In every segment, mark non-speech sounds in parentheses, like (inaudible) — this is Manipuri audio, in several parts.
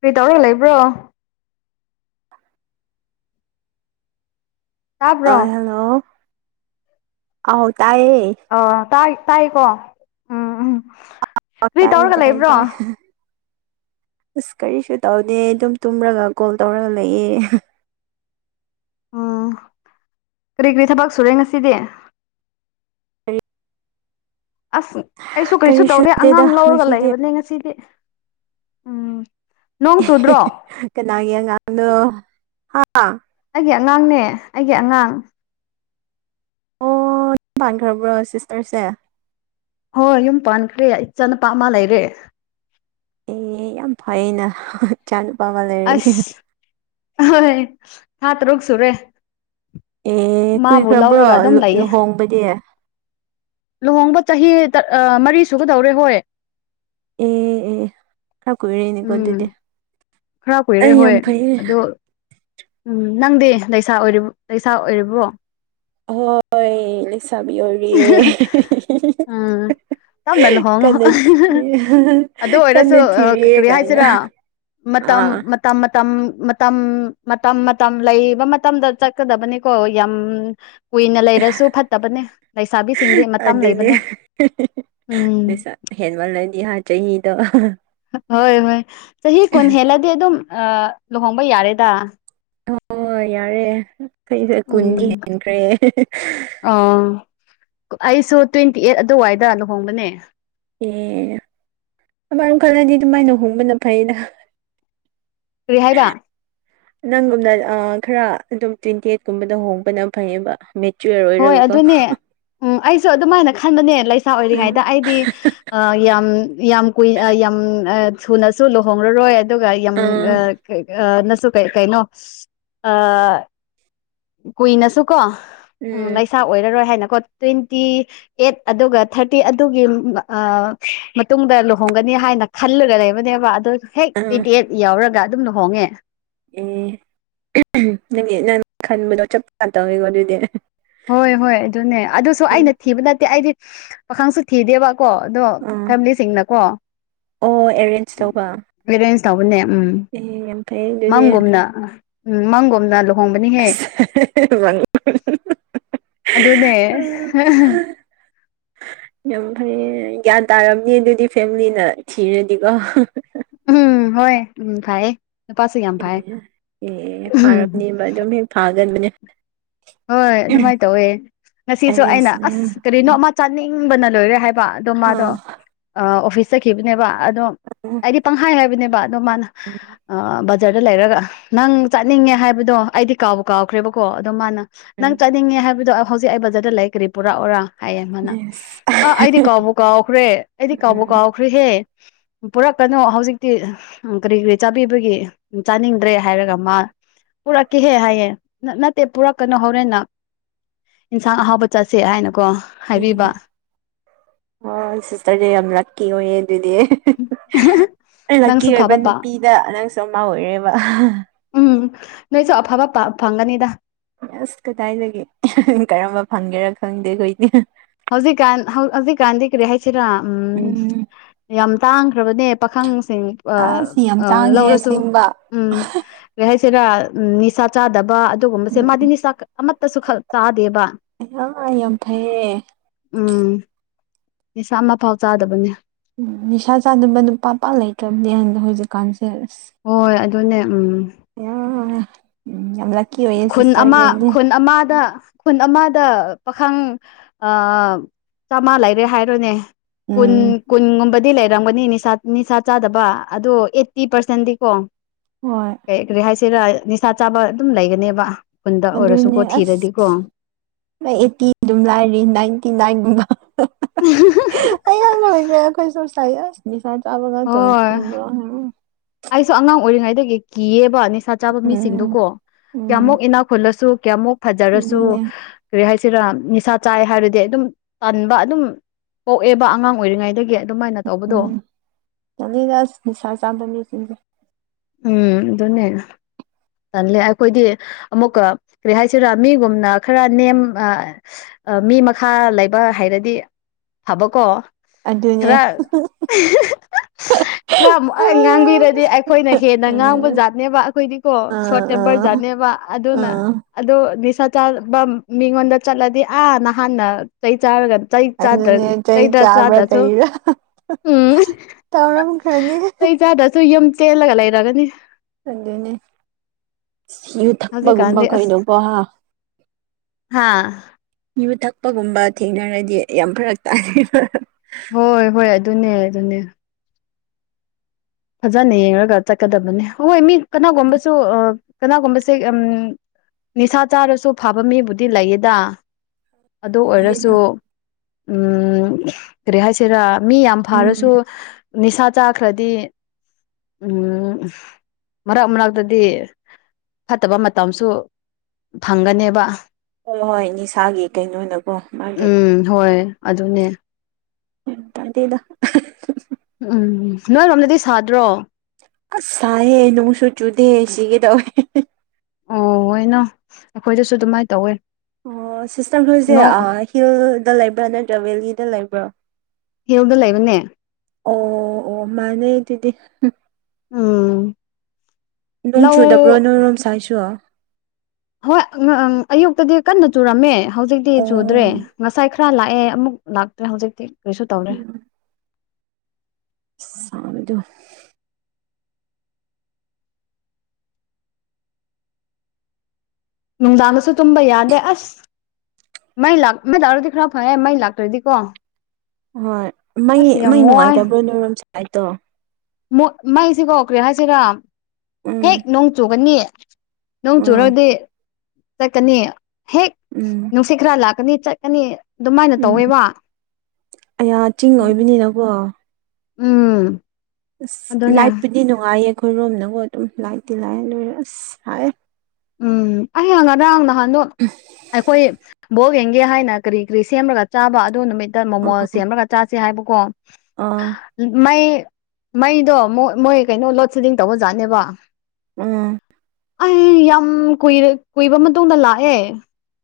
ꯀꯩ ꯇꯧꯔꯒ ꯂꯩꯕ꯭ꯔꯣ ꯇꯥꯕ꯭ꯔꯣ ꯍꯦꯜꯂꯣ ꯑꯥꯎ ꯇꯥꯏꯌꯦ ꯑ ꯇꯥꯏ ꯇꯥꯏꯀꯣ ꯎꯝ ꯎꯝ ꯀꯔꯤ ꯇꯥꯢ ꯇꯧꯔꯒ ꯇꯥꯢ ꯂꯩꯕ꯭ꯔꯣ ꯑꯁ ꯀꯔꯤꯁꯨ ꯇꯧꯗꯦ ꯑꯗꯨꯝ ꯇꯨꯝꯔꯒ ꯀꯣꯜ ꯇꯧꯔꯒ ꯂꯩꯌꯦ ꯎꯝ ꯀꯔꯤ ꯀꯔꯤ ꯊꯕꯛ ꯁꯨꯔꯦ ꯉꯁꯤꯗꯤ ꯀꯔꯤ ꯑꯁ ꯑꯩꯁꯨ ꯀꯔꯤꯁꯨ ꯇꯧꯗꯦ ꯅꯠꯇꯦꯗ ꯑꯉꯥꯡ ꯂꯧꯔꯒ ꯉꯁꯤꯗꯤ ꯂꯩꯕꯅꯦ ꯉꯁꯤꯗꯤ ꯎꯝ ꯅꯣꯡ ꯆꯨꯗ꯭ꯔꯣ ꯀꯅꯥꯒꯤ ꯑꯉꯥꯡꯅꯣ ꯍꯥ ꯑꯩꯒꯤ ꯑꯉꯥꯡꯅꯦ ꯑꯩꯒꯤ ꯑꯉꯥꯡ ꯌꯨꯝ ꯄꯥꯟꯈꯔꯕꯔꫭ ꯁꯤꯁꯇꯔꯁꯦ ꯍꯣꯏ ꯌꯨꯝ ꯄꯥꯟꯈ꯭ꯔꯦ ꯏꯆꯥ ꯅꯨꯄꯥ ꯑꯃ ꯂꯩꯔꯦ ꯑꯦ ꯌꯥꯝ ꯐꯩꯩꯅ ꯏꯆꯥ ꯅꯨꯨꯄꯥ ꯑꯃ ꯂꯩꯔꯅꯦ ꯑꯁ ꯍꯣꯏ ꯊꯥ ꯇꯔꯨꯛꯁꯨꯨꯔꯦ ꯑꯦ ꯃꯥꯕꯨ ꯀꯨꯏꯈ꯭ꯔꯕ꯭ꯔꯣ ꯂꯧꯔꯒ ꯑꯗꯨꯝ ꯂꯩꯌꯦ ꯂꯨꯍꯣꯡꯕꯗꯤ ꯑꯦ ꯂꯨꯍꯣꯡꯕ ꯆꯍꯤ ꯃꯔꯤ ꯁꯨꯒꯗꯧꯔꯦ ꯍꯣꯏ ꯑꯦ ꯑꯦ ꯈꯔ ꯀꯨꯔꯦꯅꯦꯀꯣ ꯑꯗꯨꯗꯤ ꯎꯝ ꯈꯔ ꯀꯨꯏꯔꯦ ꯑꯩ ꯌꯥꯝ ꯍꯣꯏ ꯐꯩꯌꯦ ꯑꯗꯣ ꯎꯝ ꯅꯪꯗꯤ ꯂꯩꯁꯥ ꯑꯣꯏꯔꯤꯕ ꯂꯩꯁꯥ ꯑꯣꯏꯔꯤꯕꯣ ꯍꯣꯏ ꯂꯩꯁꯥꯕꯤ ꯑꯣꯏꯔꯤꯌꯦ ꯎꯝ ꯇꯞꯅ ꯂꯨꯍꯣꯡꯉꯨ ꯀꯟꯅ ꯑꯗꯨ ꯑꯣꯏꯔꯁꯨ ꯀꯟꯅ ꯊꯤꯔꯤꯌꯦ ꯀꯔꯤ ꯀꯥꯏꯅ ꯍꯥꯏꯁꯤꯔꯥ ꯃꯇꯝ ꯑꯥ ꯃꯇꯝ ꯃꯇꯝ ꯃꯇꯝ ꯃꯇꯝ ꯃꯇꯝ ꯂꯩꯕ ꯃꯇꯝꯗ ꯆꯠꯀꯗꯕꯅꯤꯀꯣ ꯌꯥꯝ ꯀꯨꯏꯅ ꯂꯩꯔꯁꯨ ꯐꯠꯇꯕꯅꯦ ꯂꯩꯁꯥꯕꯤꯁꯤꯡꯗꯤ ꯃꯇꯝ ꯑꯗꯨꯅꯦ ꯂꯩꯕꯅꯦ ꯎꯝ ꯂꯩꯁꯥ ꯍꯦꯟꯃꯜꯂꯗꯤ ꯍꯥ ꯆꯍꯤꯗꯣ ꯍꯣꯏ ꯍꯣꯏ ꯆꯍꯤ ꯀꯨꯟ ꯍꯦꯜꯂꯗꯤ ꯑꯗꯨꯝ ꯂꯨꯍꯣꯡꯕ ꯌꯥꯔꯦꯗ ꯑꯣ ꯌꯥꯔꯦ ꯑꯩꯁ ꯀꯨꯟꯗꯤ ꯎꯝ ꯍꯦꯟꯈ꯭ꯔꯦ ꯑ ꯑꯩꯁꯨ ꯇ꯭ꯋꯦꯟꯇꯤ ꯑꯩꯠ ꯑꯗꯨꯋꯥꯏꯗ ꯂꯨꯍꯣꯡꯕꯅꯦ ꯑꯦ ꯑꯃꯥꯏꯅ ꯈꯜꯂꯗꯤ ꯑꯗꯨꯃꯥꯏꯅ ꯍꯣꯡꯕꯅ ꯐꯩꯗ ꯀꯔꯤ ꯍꯥꯏꯕ ꯅꯪꯒꯨꯝꯅ ꯈꯔ ꯑꯗꯨꯝ ꯇ꯭ꯔꯤꯟꯇꯦꯠꯀꯨꯝꯕꯗ ꯍꯣꯡꯕꯅ ꯐꯩꯌꯦꯕ ꯃꯦꯆꯔ ꯍꯣꯏ ꯑꯗꯨꯅꯦ ꯎꯝ ꯑꯩꯁꯨ ꯑꯗꯨꯃꯥꯏꯅ ꯈꯟꯕꯅꯦ ꯂꯩꯁꯥ ꯑꯥ ꯑꯣꯏꯔꯤꯉꯩꯗ ꯑꯩꯗꯤ ꯑ ꯌꯥꯝ ꯌꯥꯝ ꯀꯨꯏ ꯌꯥꯝ ꯊꯨꯅꯁꯨ ꯂꯨꯍꯣꯡꯂꯔꯣꯏ ꯑꯗꯨꯒ ꯌꯥꯝ ꯎꯝ ꯅꯁꯨ ꯀꯩ ꯀꯩꯅꯣ ꯀꯨꯏꯅꯁꯨꯀꯣ ꯎꯝ ꯂꯩꯁꯥ ꯑꯣꯏꯔꯔꯣꯏ ꯍꯥꯏꯅꯀꯣ ꯇ꯭ꯋꯦꯟꯇꯤ ꯑꯦꯠ ꯑꯗꯨꯒ ꯊꯥꯔꯇꯤ ꯑꯗꯨꯒꯤ ꯃꯇꯨꯡꯗ ꯂꯨꯍꯣꯡꯒꯅꯤ ꯍꯥꯏꯅ ꯈꯜꯂꯒ ꯂꯩꯕꯅꯦꯕ ꯑꯗꯣ ꯍꯦꯛ ꯑꯥ ꯇ꯭ꯋꯦꯟꯇꯤ ꯑꯩꯠ ꯌꯥꯎꯔꯒ ꯑꯗꯨꯝ ꯂꯨꯍꯣꯡꯉꯦ ꯑꯦ ꯅꯪ ꯅꯪ ꯈꯟꯕꯗꯣ ꯆꯞ ꯆꯥ ꯇꯧꯋꯦꯀꯣ ꯑꯗꯨꯏꯗꯤ ꯍꯣꯏ ꯍꯣꯏ ꯑꯗꯨꯅꯦ ꯑꯗꯨꯁꯨ ꯑꯩꯅ ꯊꯤꯕ ꯅꯠꯇꯦ ꯑꯩꯗꯤ ꯄꯥꯈꯪꯁꯨ ꯊꯤꯗꯦꯕ ꯀꯣ ꯑꯗꯣ ꯑꯥ ꯐꯦꯃꯤꯂꯤꯁꯤꯡꯅꯀꯣ ꯑꯣ ꯑꯦꯔꯦꯟꯖ ꯇꯧꯕ ꯑꯦꯔꯦꯟꯁ ꯇꯧꯕꯅꯦ ꯎꯝ ꯑꯦ ꯌꯥꯝ ꯐꯩ ꯑꯗꯨꯗꯤ ꯃꯪꯒꯨꯝꯅ ꯎꯝ ꯃꯪꯒꯨꯝꯅ ꯂꯨ (inaudible) (inaudible) ꯑꯗꯨꯅꯦ ꯌꯥꯝ ꯐꯩꯌꯦ ꯒ꯭ꯌꯥꯟ ꯇꯥꯔꯝꯅꯤ ꯑꯗꯨꯗꯤ ꯐꯦꯃꯤꯂꯤꯅ ꯊꯤꯔꯗꯤꯀꯣ ꯎꯝ ꯍꯣꯏ ꯎꯝ ꯐꯥꯏꯌꯦ ꯅꯨꯄꯥꯁꯨ ꯌꯥꯝ ꯐꯥꯏ ꯑꯦ ꯑꯦ ꯎꯝ ꯐꯥꯔꯕꯅꯦꯕ ꯑꯗꯨꯝ ꯃꯤ ꯐꯥꯒꯟꯕꯅꯦ ꯍꯣꯏ ꯑꯗꯨꯃꯥꯏꯅ ꯇꯧꯋꯦ ꯉꯁꯤꯁꯨ ꯑꯩꯅ ꯑꯦꯔꯦꯟꯖ ꯑꯁ ꯀꯔꯤꯅꯣ ꯑꯃ ꯆꯥꯅꯤꯡꯕꯅ ꯂꯣꯏꯔꯦ ꯍꯥꯏꯕ ꯑꯗꯣ ꯃꯥꯗꯣ ꯑꯣꯐꯤꯁ ꯆꯠꯈꯤꯕꯅꯦꯕ ꯑꯗꯣ UNINTELLIGIBLE ꯑꯩꯗꯤ ꯄꯪꯍꯥꯏ ꯍꯥꯏꯕꯅꯦꯕ ꯑꯗꯣ ꯃꯥꯅ ꯑꯥ UNINTELLIGIBLE ꯗ ꯂꯩꯔꯒ ꯅꯪ ꯆꯠꯅꯤꯡꯉꯦ ꯍꯥꯏꯕꯗꯣ ꯑꯩꯗꯤ ꯀꯥꯎꯕ ꯀꯥꯎꯈ꯭ꯔꯦꯕꯀꯣ ꯑꯗꯣ ꯃꯥꯅ ꯆꯅꯤꯡꯉꯦ ꯍꯥꯏꯕꯗꯣ ꯍꯧꯖꯤꯛ ꯑꯩ ꯕꯖꯔꯗ ꯂꯩ ꯀꯔꯤ ꯄꯨꯔꯛꯑꯣꯔꯥ ꯍꯥꯏꯌꯦꯦꫪ ꯃꯥꯟꯅ ꯑ ꯑꯩꯗꯤ ꯀꯥꯎꯕꯨ ꯀꯥꯎꯈ꯭ꯔꯦ ꯑꯩꯗꯤ ꯀꯥꯎꯕꯨ ꯀꯥꯎꯈ꯭ꯔꯦꯍꯦ ꯄꯨꯔꯛꯀꯅꫭ ꯍꯧꯖꯤꯛꯇꯤ ꯎꯝ ꯀꯔꯤ ꯀꯔꯤ ꯆꯥꯕꯤꯕꯒꯤ ꯆꯥꯅꯤꯡꯗ꯭ꯔꯦ ꯍꯥꯏꯔꯒ ꯃꯥ ꯄꯨꯔꯛꯀꯦꯍꯦ ꯍꯥꯏꯌꯦ ꯅꯠꯇꯦ ꯄꯨꯔꯛ ꯀꯩꯅꯣ ꯍꯧꯔꯦꯟꯅ ꯏꯟꯁꯥꯡ ꯑꯍꯥꯎꯕ ꯆꯥꯁꯦ ꯍꯥꯏꯅꯀꯣ ꯍꯥꯏꯕꯤꯕ ꯍꫭꯏ ꯁꯤꯁꯇꯔꯗꯤ ꯌꯥꯝ ꯂꯛꯀꯤ ꯑꯣꯏꯌꯦ ꯑꯗꯨꯗꯤ ꯂꯛꯀꯤ ꯅꯪꯁꯨ ꯑꯣꯏꯕ ꯐꯕ ꯄꯥ ꯅꯨꯄꯤꯗ ꯅꯪꯁꯨ ꯑꯃ ꯑꯣꯏꯔꯦꯕ ꯎꯝ ꯅꯣꯏꯁꯨ ꯑꯐꯕ ꯐꯪꯒꯅꯤꯗ ꯑꯁ ꯀꯗꯥꯏꯗꯒꯤ ꯀꯔꯝꯕ ꯐꯪꯒꯦꯔꯥ ꯈꯪꯗꯦ ꯑꯩꯈꯣꯏꯗꯤ ꯍꯧꯖꯤꯛ ꯀꯥꯟ ꯍꯧ ꯍꯧꯖꯤꯛ ꯀꯥꯟꯗꯤ ꯀꯔꯤ ꯍꯥꯏꯁꯤꯔ ꯎꯝ ꯌꯥꯝ ꯇꯥꯡꯈ꯭ꯔꯕꯅꯦ ꯄꯥꯈꯪꯁꯤꯡ ꯑꯁ ꯌꯥꯝ ꯇꯥꯡꯉꯦ ꯂꯧꯔꯁꯨ ꯑꯁꯦꯡꯕ ꯎꯝ ꯀꯩ ꯍꯥꯏꯁꯤꯔꯥ ꯅꯤꯁꯥ ꯆꯥꯗꯕ ꯑꯗꯨꯒꯨꯝꯕꯁꯦ ꯎꯝ ꯃꯥꯗꯤ ꯅꯤꯁꯥ ꯑꯃꯠꯇꯁꯨ ꯈꯛ ꯆꯥꯗꯦꯕ ꯑꯌꯥ ꯌꯥꯝ ꯐꯩꯌꯦ ꯎꯝ ꯅꯤꯁꯤ ꯑꯃ ꯐꯥꯎ ꯆꯥꯗꯕꯅꯦ ꯎꯝ ꯅꯤꯁꯥ ꯆꯥꯗꯕ ꯅꯨꯄꯥꯄꯥ ꯂꯩꯇ꯭ꯔꯕꯅꯦꯗ ꯍꯧꯖꯤꯛꯀꯥꯟꯁꯦ ꯑꯁ ꯍꯣꯏ ꯑꯗꯨꯅꯦ ꯎꯝ ꯑ (unintelligible) ꯈꯨꯟ ꯑꯃ ꯈꯨꯟ ꯑꯃꯗ ꯈꯨꯟ ꯑꯃꯗ ꯄꯥꯈꯪ ꯑꯥ ꯆꯥꯝꯃꯥ ꯂꯩꯔꯦ ꯍꯥꯏꯔꯣꯅꯦ ꯀꯨꯟ ꯎꯝ ꯀꯟꯒꯨꯝꯕꯗꯤ ꯂꯩ ꯂꯩꯔꯝꯒꯅꯤ ꯅꯤꯁ ꯅꯤꯁꯥ ꯆꯥꯗꯕ ꯑꯗꯣ ꯑꯩꯠꯇꯤ ꯄꯥꯔꯁꯦꯟꯗꯤ ꯀꯣ ꯍꯣꯏ ꯀꯔꯤ ꯀꯔꯤ ꯍꯥꯏꯁꯤꯔꯥ ꯅꯤꯁꯥ ꯆꯥꯕ ꯑꯗꯨꯝ ꯂꯩꯒꯅꯦꯕ ꯈꯨꯟꯗ ꯑꯣꯏꯔꯁꯨꯀꯣ ꯑꯗꯨꯅꯦ ꯑꯁ ꯊꯤꯔꯗꯤꯀꯣ ꯑꯩꯠꯇꯤ ꯑꯗꯨꯝ ꯂꯥꯏꯔꯤ ꯅꯥꯏꯟꯇꯤ ꯅꯥꯏꯟ ꯒꯨꯝꯕ ꯑꯩ ꯌꯥꯝ ꯂꯣꯏꯕ꯭ꯔꯦ ꯑꯩꯈꯣꯏꯁꯨꯁꯥꯏꯁ (unintelligible) ꯁꯥꯗ ꯑꯕꯒ ꯇ ꯍꯣꯏ ꯑꯣꯏꯅ (unintelligible) ꯑꯩꯁꯨ ꯑꯉꯥꯡ ꯑꯣꯏꯔꯤꯉꯩꯗꯒꯤ ꯀꯤꯑꯕ ꯅꯤꯁ ꯆꯥꯕ ꯃꯤꯁꯤꯡꯗꯨ ꯎꯝ ꯀꯣ ꯎꯝ ꯀꯌꯥꯃꯨꯛ ꯏꯅꯥꯛ ꯈꯨꯜꯂꯁꯨ ꯀꯌꯥꯃꯨꯛ ꯐꯖꯔꯁꯨ ꯑꯗꯨꯅꯦ ꯀꯔꯤ ꯍꯥꯏꯁꯤꯔꯥ ꯅꯤꯁꯥ ꯆꯥꯏ ꯍꯥꯏꯔꯗꯤ ꯑꯗꯨꯝ ꯇꯟꯥꯕ ꯑꯗꯨꯝ ꯄꯣꯛꯑꯦꯕ ꯑꯉꯥꯡ ꯑꯣꯏꯔꯤꯉꯩꯗꯒꯤ ꯑꯗꯨꯃꯥꯏꯅ ꯇꯧꯕꯗꯣ ꯇꯟꯂꯤꯗ ꯑꯁ ꯅꯤꯁꯥ ꯆꯥꯕ ꯃꯤꯁꯤꯡꯁꯦ ꯎꯝ ꯑꯗꯨꯅꯦꯦ ꯊꯟꯂ‌ꯦ ꯑꯩꯈꯣꯏꯗꯤ ꯑꯃꯨꯛꯀ ꯀꯔꯤ ꯍꯥꯏꯁꯤꯔꯥ ꯃꯤꯒꯨꯝꯅ ꯈꯔ ꯅꯦꯝ ꯑꯥ ꯃꯤ ꯃꯈꯥ ꯂꯩꯕ ꯍꯥꯏꯔꯗꯤ ꯐꯕꯀꯣ ꯑꯗꯨꯅꯦ ꯈꯔ ꯈꯔ ꯉꯥꯡꯕꯤꯔꯗꯤ ꯑꯩꯈꯣꯏꯅ ꯍꯦꯟꯅ ꯉꯥꯡꯕ ꯖꯥꯠꯅꯦꯕ ꯑꯩꯈꯣꯏꯗꯤ ꯀꯣ ꯑ ꯑ ꯁꯣꯔꯠ ꯑ ꯇꯦꯝꯄꯔꯖꯥꯠꯅꯦꯕ ꯑꯗꯨꯅ ꯑ ꯑꯗꯣ ꯅꯤꯁꯥ ꯆꯥꯕ ꯃꯤꯉꯣꯟꯗ ꯆꯠꯂꯗꯤ ꯑꯥ ꯅꯍꯥꯟꯅ ꯆꯩ ꯆꯥꯔꯒ ꯆꯥꯗ꯭ꯔ ꯑꯗꯨꯅꯦ ꯆꯩ ꯆꯩꯗ ꯆꯥꯕ꯭ꯔꯥ ꯆꯥꯗ꯭ꯔꯁꯨ ꯀꯔꯤꯔꯥ ꯎꯝ ꯇꯧꯔꯝꯈ꯭ꯔꯅꯤ ꯑꯩ ꯆꯥꯗ꯭ꯔꯁꯨ ꯌꯨꯝ ꯆꯦꯜꯂꯒ ꯂꯩꯔꯒꯅꯤ ꯑꯗꯅꯦ ꯌꯨ ꯊꯛꯄꯒꯨꯝꯕ ꯍꯧꯖꯤꯛꯀꯥꯟꯗꯤ ꯑꯁ ꯀꯩꯗꯧꯕ ꯍꯥꯥ ꯍꯥ ꯌꯨ ꯊꯛꯄꯒꯨꯝꯕ ꯊꯦꯡꯅꯔꯗꯤ ꯌꯥꯝ ꯐꯔꯛ ꯇꯥꯅ‌ꯦꯕ ꯍꯣꯏ ꯍꯣꯏ ꯑꯗꯨꯅꯦ ꯑꯗꯨꯅꯦ ꯐꯖꯅ ꯌꯦꯡꯒ ꯆꯠꯀꯗꯕꯅꯦ ꯍꯣꯏ ꯃꯤ ꯀꯅꯥꯒꯨꯝꯕꯁꯨ ꯀꯅꯥꯒꯨꯝꯕꯁꯦ ꯎꯝ ꯅꯤꯁꯥ ꯆꯥꯔꯁꯨ ꯐꯕ ꯃꯤꯕꯨꯗꯤ ꯂꯩꯌꯦꯗ ꯑꯗꯨ ꯑꯣꯏꯔꯁꯨ ꯎꯝ ꯀꯔꯤ ꯍꯥꯏꯁꯤꯔꯥ ꯃꯤ ꯌꯥꯝ ꯎꯝ ꯐꯥꯔꯁꯨ ꯅꯤꯁꯥ ꯆꯥꯈ꯭ꯔꯗꯤ ꯎꯝ ꯃꯔꯛ ꯃꯔꯛꯇꯗꯤ ꯐꯠꯇꯕ ꯃꯇꯝꯁꯨ ꯐꯪꯒꯅꯦꯕ ꯍꯣꯏ ꯍꯣꯏ ꯅꯤꯁꯥꯒꯤ ꯀꯩꯅꯣꯅꯀꯣ ꯃꯥꯒꯤ ꯎꯝ ꯍꯣꯏ ꯑꯗꯨꯅꯦ ꯌꯥꯝ ꯇꯥꯗꯦꯗ ꯎꯝ ꯅꯣꯏꯔꯣꯝꯗꯗꯤ ꯁꯥꯗ꯭ꯔꯣ ꯑꯁ ꯁꯥꯏꯌꯦ ꯅꯣꯡꯁꯨ ꯆꯨꯗꯦ ꯁꯤꯒꯦ ꯇꯧꯏ ꯑꯣꯏꯅꯣ ꯑꯈꯣꯏꯗꯁꯨ ꯑꯗꯨꯃꯥꯏ ꯇꯧꯋꯦ ꯑꯣ ꯁꯤꯁꯇꯔ ꯈꯣꯏꯁꯦ ꯅꯣꯡ ꯍꯤꯜꯗ ꯂꯩꯕ꯭ꯔꯥ ꯅꯠꯇ꯭ꯔꯥ ꯕꯦꯂꯤꯗ ꯂꯩꯕ꯭ꯔꯥ ꯍꯤꯜꯗ ꯂꯩꯕꯅꯦ ꯑꯣ ꯑꯣ ꯃꯥꯅꯦ ꯑꯗꯨꯗꯤ ꯎꯝ ꯅꯣꯡ ꯆꯨꯗꯕ꯭ꯔꯣ ꯂꯧ ꯅꯣꯏꯔꯣꯝ ꯁꯥꯏꯠꯁꯨꯨ ꯍꯣꯏ ꯑꯌꯨꯛꯇꯗꯤ ꯀꯟꯅ ꯆꯨꯔꯝꯃꯦ ꯍꯧꯖꯤꯛꯇꯤ ꯆꯨꯗ꯭ꯔꯦ ꯎꯝ ꯉꯁꯥꯏ ꯈꯔ ꯂꯥꯛꯑꯦ ꯑꯃꯨꯛ ꯂꯥꯛꯇ꯭ꯔꯦ ꯍꯧꯖꯤꯛꯇꯤ ꯀꯔꯤꯁꯨ ꯇꯧꯗꯔ‌ꯦ ꯁꯥꯕꯗꯣ ꯅꯨꯡꯗꯥꯡꯗꯁꯨ ꯇꯨꯝꯕ ꯌꯥꯗꯦ ꯑꯁ ꯃꯩ ꯂꯥꯛ ꯃꯩ ꯂꯥꯛꯔꯗꯤ ꯈꯔ ꯐꯩꯌꯦ ꯃꯩ ꯂꯥꯛꯇ꯭ꯔꯗꯤꯀꯣ ꯍꯣꯏ ꯃꯩ ꯑꯁ ꯃꯩ ꯌꯥꯝ ꯅꯨꯡꯉꯥꯏꯇꯕ꯭ꯔꯣ ꯅꯣꯏꯔꯣꯝ ꯁꯥꯏꯠꯇꯣ ꯃꯣꯠ ꯃꯩꯁꯤꯀꯣ ꯀꯔꯤ ꯍꯥꯏꯁꯤꯔꯥ ꯍꯦꯛ ꯎꯝ ꯅꯣꯡ ꯆꯨꯒꯅꯤ ꯅꯣꯡ ꯎꯝ ꯆꯨꯔꯗꯤ ꯆꯠꯀꯅꯤ ꯍꯦꯛ ꯎꯝ ꯁꯤ ꯈꯔ ꯂꯥꯛꯀꯅꯤ ꯆꯠꯀꯅꯤ ꯑꯗꯨꯃꯥꯏꯅ ꯎꯝ ꯇꯧꯋꯦꯕ ꯑꯌꯥ ꯆꯤꯡ ꯑꯣꯏꯕꯅꯤꯅꯀꯣ ꯎꯝ ꯑꯁ ꯑꯗꯨꯅꯦ ꯂꯥꯏꯠꯄꯨꯗꯤ ꯅꯨꯡꯉꯥꯏꯌꯦ ꯑꯩꯈꯣꯏꯔꯣꯝꯅꯃꯨꯛ ꯑꯗꯨꯝ ꯂꯥꯏꯠꯇꯤ ꯂꯥꯛꯑꯦ ꯂꯣꯏꯔꯦ ꯑꯁ ꯁꯥꯏꯌꯦ ꯎꯝ ꯑꯩꯌꯥ ꯉꯔꯥꯡ ꯅꯍꯥꯟꯗꯣ ꯑꯩꯈꯣꯏ ꯕꯣꯜ ꯌꯦꯡꯒꯦ ꯍꯥꯏꯅ ꯀꯔꯤ ꯀꯔꯤ ꯁꯦꯝꯔꯒ ꯆꯥꯕ ꯑꯗꯨ ꯅꯨꯃꯤꯠꯇ ꯃꯣꯃꯣ ꯁꯦꯝꯔꯒ ꯆꯥꯁꯦ ꯍꯥꯏꯕꯀꯣ ꯑ ꯃꯩ ꯃꯩꯗꯣ ꯃꯣꯏ ꯃꯣꯏ ꯀꯩꯅꯣ ꯂꯣꯗ ꯁꯦꯗꯤꯡ ꯇꯧꯕꯖꯥꯠꯅꯦꯕ ꯎꯝ ꯑꯩ ꯌꯥꯝ ꯀꯨꯏꯔ ꯀꯨꯏꯕ ꯃꯇꯨꯡꯗ ꯂꯥꯛꯑꯦ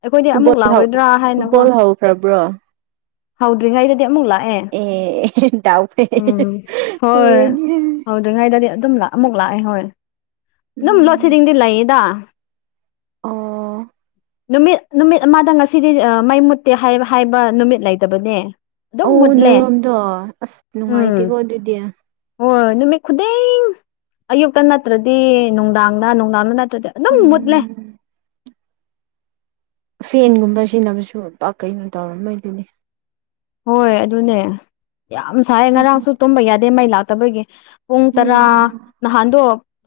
ꯑꯩꯈꯣꯏꯗꯤ ꯑꯃꯨꯛ ꯂꯥꯎꯔꯣꯏꯗ꯭ꯔꯥ ꯍꯥꯏꯅꯀꯣ ꯐ꯭ꯔꯕ꯭ꯔꯣ ꯍꯧꯗ꯭ꯔꯤꯉꯩꯗꯗꯤ ꯑꯃꯨꯛ ꯂꯥꯛꯑꯦ ꯑꯦ ꯗꯥꯎ ꯐꯩ ꯍꯧꯔꯅꯤ ꯇ꯭ꯔꯤꯉꯩꯗꯗꯤ ꯑꯗꯨꯝ ꯂꯥꯛ ꯑꯃꯨꯛ ꯂꯥꯛꯑꯦ ꯍꯣꯏ ꯑꯗꯨꯝ ꯂꯣꯠ ꯎꯝ ꯁꯤꯗꯤꯡꯗꯤ ꯂꯩꯌꯦꯗ ꯑꯣ ꯅꯨꯃꯤꯠ ꯅꯨꯃꯤꯠ ꯑꯃꯗ ꯉꯁꯤꯗꯤ ꯃꯩ ꯃꯨꯠꯇꯦ ꯍꯥꯏ ꯍꯥꯏꯕ ꯅꯨꯃꯤꯠ ꯂꯩꯇꯕꯅꯦ ꯑꯗꯨꯝ ꯑꯧ ꯃꯨꯠꯂꯦ ꯅꯣꯏꯔꯣꯝꯗꯣ ꯑꯁ ꯎꯝ ꯅꯨꯡꯉꯥꯏꯇꯦꯀꯣ ꯑꯗꯨꯗꯤ ꯍꯣꯏ ꯅꯨꯃꯤꯠ ꯈꯨꯗꯤꯡ ꯑꯌꯨꯛꯇ ꯅꯠꯇ꯭ꯔꯗꯤ ꯅꯨꯡꯗꯥꯡꯗ ꯅꯨꯡꯗꯥꯡꯗ ꯇꯗ ꯑꯗꯨꯝ ꯃꯨꯠꯂꯦ ꯎꯝ ꯐꯦꯟꯒꯨꯝꯕ ꯁꯤꯖꯤꯟꯅꯕꯁꯨ ꯄꯥꯛ ꯀꯩꯅꯣ ꯇꯧꯔꯝꯃꯣꯏ ꯗꯨꯅꯤ ꯍꯣꯏ ꯑꯗꯨꯅꯦ ꯌꯥꯝ ꯁꯥꯏ ꯑꯦ ꯉꯔꯥꯡꯁꯨ ꯇꯨꯝꯕ ꯌꯥꯗꯦ ꯃꯩ ꯂꯥꯛꯇꯕꯒꯤ ꯄꯨꯡ ꯇꯔꯥ ꯅꯍꯥꯟꯗꯣ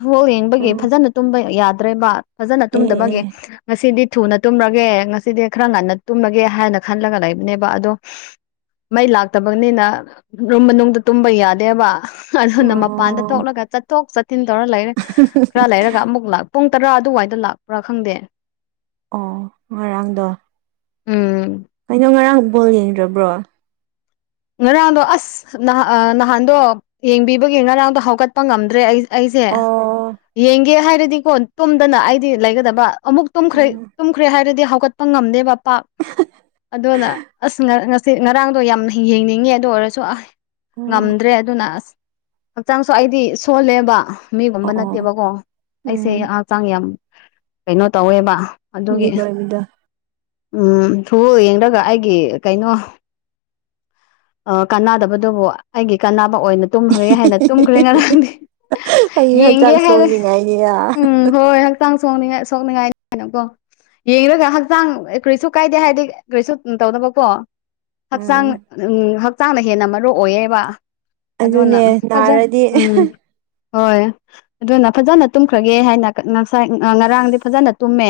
ꯐꯣꯜ ꯌꯦꯡꯕꯒꯤ ꯐꯖꯅ ꯇꯨꯝꯕ ꯌꯥꯗ꯭ꯔꯦꯕ ꯐꯖꯅ ꯑꯦ ꯇꯨꯝꯗꯕꯒꯦ ꯉꯁꯤꯗꯤ ꯊꯨꯅ ꯇꯨꯝꯔꯒꯦ ꯉꯁꯤꯗꯤ ꯈꯔ ꯉꯟꯅ ꯇꯨꯝꯔꯒꯦ ꯍꯥꯏꯅ ꯈꯜꯂꯒ ꯂꯩꯕꯅꯦꯕ ꯑꯗꯣ ꯃꯩ ꯂꯥꯛꯇꯕꯅꯤꯅ ꯔꯨꯝ ꯃꯅꯨꯡꯗ ꯇꯨꯝꯕ ꯌꯥꯗꯦ ꯍꯥꯏꯕ ꯑꯗꯨꯅ ꯃꯄꯥꯟꯗ ꯑꯣ ꯊꯣꯛꯂꯒ ꯆꯠꯊꯣꯛ ꯆꯠꯊꯤꯟ ꯇꯧꯔ ꯂꯩꯔꯦ ꯎ (unintelligible) ꯇꯔꯥ ꯂꯩꯔꯒ ꯑꯃꯨꯛ ꯂꯥꯛ ꯄꯨꯡ ꯇꯔꯥ ꯑꯗꯨꯋꯥꯏꯗ ꯂꯥꯛꯄ꯭ꯔꯥ ꯈꯪꯗꯦ ꯑꯣ ꯉꯔꯥꯡꯗꯣ ꯎꯝ ꯀꯩꯅꯣ ꯉꯔꯥꯡ ꯕꯣꯜ ꯌꯦꯡꯗ꯭ꯔꯕ꯭ꯔꯣ ꯉꯔꯥꯡꯗꯣ ꯑꯁ ꯅꯍ ꯅꯍꯥꯟꯗꯣ ꯌꯦꯡꯕꯤꯕꯒꯤ ꯉꯔꯥꯡꯗꯣ ꯍꯧꯒꯠꯄ ꯉꯝꯗ꯭ꯔꯦ ꯑꯩ ꯑꯩꯁꯦ ꯑꯣ ꯌꯦꯡꯒꯦ ꯍꯥꯏꯔꯗꯤꯀꯣ ꯇꯨꯝꯗꯅ ꯑꯩꯗꯤ ꯂꯩꯒꯗꯕ ꯑꯃꯨꯛꯨꯝꯈ꯭ꯔꯦ ꯇꯨꯝꯈ꯭ꯔꯦ ꯍꯥꯏꯔꯗꯤ ꯍꯧꯀꯠ ꯉꯝꯗꯦꯕ ꯄꯥꯛ ꯑꯗꯨꯅ ꯑꯁ ꯉꯁꯤ ꯉꯔꯥꯡꯗꯣ ꯌꯥꯝꯅ ꯌꯦꯡꯅꯤꯡꯉꯤ ꯑꯗꯨ ꯑꯣꯏꯔꯁꯨ ꯑꯁ ꯉꯝꯗ꯭ꯔꯦ ꯑꯗꯨꯅ ꯑꯁ ꯍꯛꯆꯥꯡꯁꯨ ꯑꯩꯗꯤ ꯁꯣꯜꯂꯦꯕ ꯃꯤꯒꯨꯝꯕ ꯑꯣ ꯅꯠꯇꯦꯕꯀꯣ ꯑꯩꯁꯦ ꯍꯛꯆꯥꯡ ꯌꯥꯝ ꯀꯩꯅꯣ ꯇꯧꯋꯦꯕ ꯑꯗꯨꯒꯤ ꯕꯤꯛ ꯑꯣꯏꯕꯗꯣ ꯎꯝ ꯊꯨꯕꯣꯜ ꯌꯦꯡꯔꯒ ꯑꯩꯒꯤ ꯀꯩꯅꯣ ꯑ ꯀꯥꯟꯅꯗꯕꯗꯨꯕꯨ ꯑꯩꯒꯤ ꯀꯥꯅꯕ ꯑꯣꯏꯅ ꯇꯨꯝꯈ꯭ꯔꯒꯦ ꯍꯥꯏꯅ ꯇꯨꯝꯈ꯭ꯔꯦ ꯉꯔꯥꯡꯗꯤ ꯑꯩ ꯌꯦꯡꯒꯦ ꯍꯛꯆꯥꯡ ꯍꯥꯏꯔꯦ ꯁꯣꯛꯅꯤꯡꯉꯥꯏꯅꯤꯌꯥ ꯎꯝ ꯍꯣꯏ ꯍꯛꯆꯥꯡ ꯁꯣꯛꯅꯤꯡꯉꯥꯏ ꯁꯣꯛꯅꯤꯡꯉꯥꯏꯅꯤ ꯀꯥꯏꯅꯀꯣ ꯌꯦꯡꯔꯒ ꯍꯛꯆꯥꯡ ꯀꯔꯤꯁꯨ ꯀꯥꯏꯗꯦ ꯍꯥꯏꯔꯗꯤ ꯀꯔꯤꯁꯨ ꯇꯧꯗꯕꯀꯣ ꯍꯛꯆꯥꯡ ꯎꯝ ꯎ ꯍꯛꯆꯥꯡꯗ ꯍꯦꯟꯅ ꯃꯔꯨ ꯑꯣꯏꯌꯦꯕ ꯑꯗꯨꯅ ꯑꯗꯨꯅꯦ ꯐꯖ ꯅꯥꯔꯗꯤ ꯎꯝ ꯍꯣꯏ ꯑꯗꯨꯅ ꯐꯖꯅ ꯇꯨꯝꯈ꯭ꯔꯒꯦ ꯍꯥꯏꯅ ꯉꯁꯥꯏ ꯉꯔꯥꯡꯗꯤ ꯐꯖꯅ ꯇꯨꯝꯃꯦ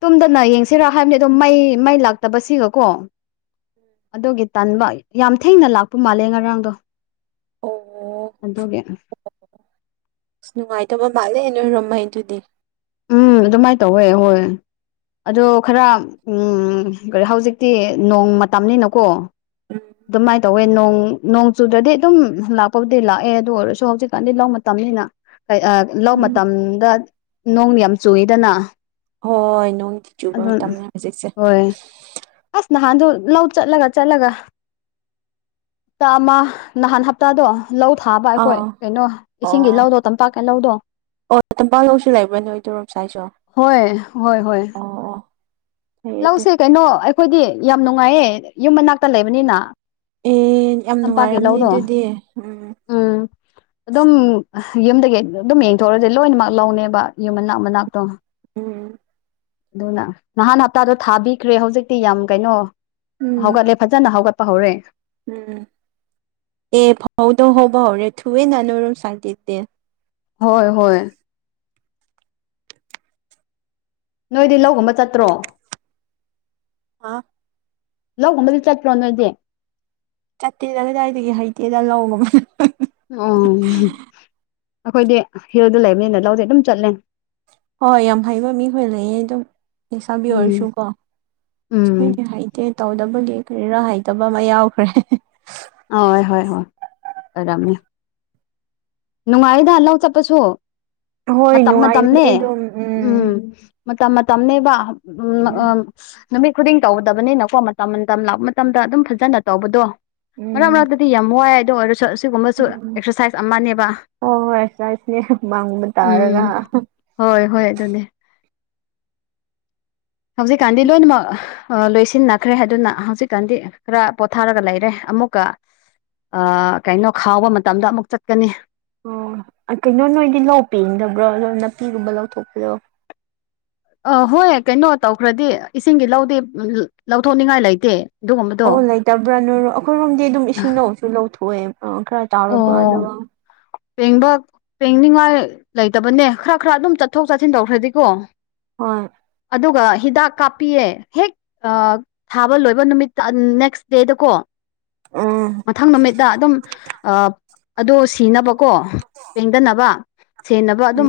ꯇꯨꯝꯗꯅ ꯌꯦꯡꯁꯤꯔꯥ ꯍꯥꯏꯕꯅꯤ ꯑꯗꯨꯝ ꯃꯩ ꯃꯩ ꯂꯥꯛꯇꯕꯁꯤꯒꯀꯣ ꯑꯗꯨꯒꯤ ꯇꯟꯥꯟꯕ ꯌꯥꯝ ꯊꯦꯡꯅ ꯂꯥꯛꯄ ꯃꯥꯜꯂꯦ ꯉꯔꯥꯡꯗꯣ ꯑꯣ ꯑꯗꯨꯒ ꯑꯁ ꯅꯨꯡꯉꯥꯏꯇꯕ ꯃꯥꯜꯂꯦ ꯅꯣꯏꯔꯝꯍꯩ ꯑꯗꯨꯗꯤ ꯎꯝ ꯑꯗꯨꯃꯥꯏꯅ ꯇꯧꯋꯦ ꯍꯣꯏ ꯑꯗꯣ ꯈꯔ ꯎ ꯀ ꯍꯧꯖꯤꯛꯇꯤ ꯅꯣꯡ ꯃꯇꯝꯅꯤꯅꯀꯣ ꯑꯗꯨꯃꯥꯏꯅ ꯇꯧꯋꯦ ꯅꯣꯡ ꯅꯣꯡ ꯆꯨꯗꯗꯤ ꯑꯗꯨꯝ ꯂꯥꯛꯄꯕꯨꯗꯤ ꯂꯥꯛꯑꯦ ꯑꯗꯨ ꯑꯣꯏꯔꯁꯨ ꯍꯧꯖꯤꯛꯀꯥꯟꯗꯤ ꯂ ꯃꯇꯝꯅꯤꯅ ꯂꯧ ꯎꯝ ꯃꯇꯝꯗ ꯅꯣꯡ ꯌꯥꯝ ꯆꯨꯏꯗꯅ ꯍꯣꯏ ꯍꯣꯏ ꯅꯣꯡꯗꯤ ꯆꯨꯕ ꯑꯗꯨ ꯃꯇꯝꯅꯤ ꯍꯧꯖꯤꯛꯁꯦ ꯍꯣꯏ ꯑꯁ ꯅꯍꯥꯟꯗꯣ ꯂꯧ ꯆꯠꯂꯒ ꯆꯠꯂꯒ ꯍꯞꯇꯥ ꯑꯃ ꯅꯍꯥꯟ ꯍꯞꯇꯥꯗꯣ ꯂꯧ ꯊꯥꯕ ꯑꯩꯈꯣꯏ ꯑꯥ ꯀꯩꯅꯣ ꯑꯣ ꯏꯁꯤꯡꯒꯤ ꯂꯧꯗꯣ ꯇꯝꯄꯥꯛꯀꯤ ꯂꯧꯗꯣ ꯑꯣ ꯇꯝꯄꯥꯛꯜꯂꯧꯁꯨ ꯂꯩꯕ ꯅꯣꯏ ꯇꯣꯔꯣꯝ ꯁꯥꯏꯁꯨ ꯍꯣꯏ ꯍꯣꯏ ꯍꯣꯏ ꯑꯣ ꯑꯣ ꯐꯩ ꯑꯗꯨ ꯂꯧꯁꯦ ꯀꯩꯅꯣ ꯑꯩꯈꯣꯏꯗꯤ ꯌꯥꯝ ꯅꯨꯡꯉꯥꯏꯌꯦ ꯌꯨꯝ ꯃꯅꯥꯛꯇ ꯂꯩꯕꯅꯤꯅ ꯑꯦ ꯌꯥꯝ ꯇꯝꯄꯥꯛꯀꯤꯦ ꯅꯨꯡꯉꯥꯏꯔꯝꯅꯤ ꯂꯧꯔꯣ ꯑꯗꯨꯗꯤ (inaudible) ꯑꯗꯨꯝ ꯌꯨꯝꯗꯒꯤ ꯑꯗꯨꯝ ꯌꯦꯡꯊꯣꯛꯑꯁꯦ ꯂꯣꯏꯅꯃꯛ ꯂꯧꯅꯦꯕ ꯌꯨꯝ ꯃꯅꯥꯛ ꯃꯅꯥꯛꯇꯣ ꯎꯝ ꯑꯗꯨꯅ ꯅꯍꯥꯟ ꯍꯞꯇꯥꯗꯣ ꯊꯥꯕꯤꯈ꯭ꯔꯦ ꯍꯧꯖꯤꯛꯇꯤ ꯌꯥꯝ ꯀꯩꯅꯣ ꯎꯝ ꯍꯧꯒꯠꯂꯦ ꯐꯖꯅ ꯍꯧꯒꯠꯄ ꯍꯧꯔꯦ ꯎꯝ ꯑꯦ ꯐꯥꯎꯗꯣ ꯍꯕ ꯔꯦ ꯊꯨꯋꯦ ꯅꯅꯔꯨꯝ ꯁꯥꯏꯗ ꯗ ꯍꯣꯏ ꯍꯣꯏ ꯅꯣꯏꯗꯤ ꯂꯧꯒꯨꯝꯕ ꯆꯠꯇ꯭ꯔꯣ ꯑ ꯂꯣꯒꯨꯝꯝꯕꯗꯤ ꯆꯠꯇ꯭ꯔꯣ ꯅꯗꯤꯦ ꯆꯠꯇꯦꯗ ꯀꯗꯥꯏꯗꯒꯤ ꯍꯩꯇꯦꯗ ꯂꯧꯉ ꯑꯣ ꯑꯩꯈꯣꯏꯗꯤ ꯍꯤꯜꯗ ꯂꯩꯕꯅꯤꯅ ꯂꯧꯗꯤꯦ ꯑꯗꯨꯝ ꯆꯠꯂꯦ ꯍꯣꯏ ꯍꯣꯏ ꯌꯥꯝ ꯍꯩꯕ ꯃꯤꯈꯣꯏ ꯂꯩꯌꯦ ꯑꯗꯨꯝꯁꯥꯕꯤ ꯎꯝ ꯑꯣꯏꯔꯁꯨꯀꯣ ꯎꯝ ꯑꯈꯣꯏꯗꯤ ꯍꯥꯏ ꯦ ꯇꯧꯗꯕꯒꯤ ꯀꯔꯤꯔꯥ ꯍꯩꯇꯕ ꯑꯃ ꯌꯥꯎꯈ꯭ꯔꯦ ꯍ ꯍꯣꯏ ꯍꯣꯏ ꯍꯣꯏ ꯑꯗꯨꯔꯝꯅꯤ ꯅꯨꯡꯉꯥꯏꯔꯤꯗ ꯂꯧ ꯆꯠꯄꯁꯨ ꯍꯣꯏ ꯃꯇꯝ ꯅꯨꯡꯉꯥꯏꯕꯅꯦ ꯃꯇꯝꯅꯦ ꯑꯗꯨꯝ ꯎꯝ ꯃꯇꯝ ꯃꯇꯝꯅꯦꯕ ꯎ ꯎꯝ ꯎ ꯅꯨꯃꯤꯠ ꯈꯨꯗꯤꯡ ꯇꯧꯗꯕꯅꯤꯅꯀꯣ ꯃꯇꯝ ꯃꯇꯝ ꯂꯥꯛꯄ ꯃꯇꯝꯗ ꯑꯗꯨꯝ ꯐꯖꯅ ꯇꯧꯕꯗꯣ ꯃꯔꯛ ꯎꯝ ꯃꯔꯛꯇꯗꯤ ꯌꯥꯝ ꯋꯥꯏ ꯑꯗꯨꯗꯣ ꯑꯣꯏꯔꯁꯨ ꯑꯁꯤꯒꯨꯝꯕꯁꯨ ꯎꯝ ꯑꯦꯛꯁꯔꯁꯥꯏꯁ ꯑꯃꯅꯦꯕ ꯍꯣꯏ ꯍꯣꯏ ꯑꯦꯛꯁꯔꯁꯥꯏꯁꯅꯦ ꯃꯥꯡꯕ ꯎꯝ ꯇꯥꯔꯒ ꯍꯣꯏ ꯍꯣꯏ ꯑꯗꯨꯅꯦ ꯍꯧꯖꯤꯛ ꯀꯥꯟꯗ ꯂꯣꯏꯅꯃꯛ ꯂꯣꯏꯁꯤꯟꯅꯈ꯭ꯔꯦ ꯑꯗꯨꯅ ꯍꯧꯖꯤꯛꯀꯥꯟꯗꯤ ꯈꯔ ꯄꯣꯊꯥꯔꯒ ꯂꯩꯔꯦ ꯑꯃꯨꯛꯀ ꯑꯥ ꯀꯩꯅꯣ ꯈꯥꯎꯕ ꯃꯇꯝꯗ ꯑꯃꯨꯛ ꯆꯠꯀꯅꯤ ꯑꯣ ꯀꯩꯅꯣ ꯅꯣꯏꯗꯤ ꯂꯧ ꯄꯦꯡꯗꯕ꯭ꯔꯣ ꯑꯗꯣ ꯅꯥꯄꯤꯒꯨꯝꯕ ꯂꯧꯊꯣꯛꯄꯗꯣ ꯑꯣ ꯍꯣꯏ ꯀꯩꯅꯣ ꯇꯧꯈ꯭ꯔꯗꯤ ꯏꯁꯤꯡꯒꯤ ꯂꯧꯗꯤ ꯂꯧꯊꯣꯛꯅꯤꯡꯉꯥꯏ ꯂꯩꯇꯦ ꯑꯗꯨꯒꯨꯝꯕꯗꯣ ꯑꯣ ꯂꯩꯇꯕ꯭ꯔꯥ ꯅꯣꯏꯔꯣ ꯑꯩꯈꯣꯏꯔꯣꯝꯗꯤ ꯑꯗꯨꯝ ꯏꯁꯤꯡ ꯂꯧꯁꯨ ꯂꯧꯊꯣꯛꯑꯦ ꯈꯔ ꯆꯥꯎꯔꯕ ꯑꯗꯨꯒ ꯄꯦꯡꯕꯣꯛ ꯄꯦꯡꯅꯤꯡꯉꯥꯏ ꯂꯩꯇꯕꯅꯦ ꯈꯔ ꯈꯔ ꯑꯗꯨꯝ ꯆꯠꯊꯣꯛ ꯆꯠꯁꯤꯟ ꯇꯧꯈ꯭ꯔꯗꯤꯀꯣ ꯍꯣꯏ ꯑꯗꯨꯒ ꯍꯤꯗꯥꯛ ꯀꯥꯞꯄꯤꯌꯦ ꯍꯦꯛ ꯊꯥꯕ ꯂꯣꯏꯕ ꯅꯨꯃꯤꯠꯇ ꯅꯦꯛꯁ ꯗꯦꯗꯀꯣ ꯎꯝ ꯃꯊꯪ ꯅꯨꯃꯤꯠꯇ ꯑꯗꯨꯝ ꯑ ꯑꯗꯣ ꯁꯤꯅꯕꯀꯣ ꯄꯦꯡꯗꯅꯕ ꯁꯦꯟꯅꯕ ꯑꯗꯨꯝ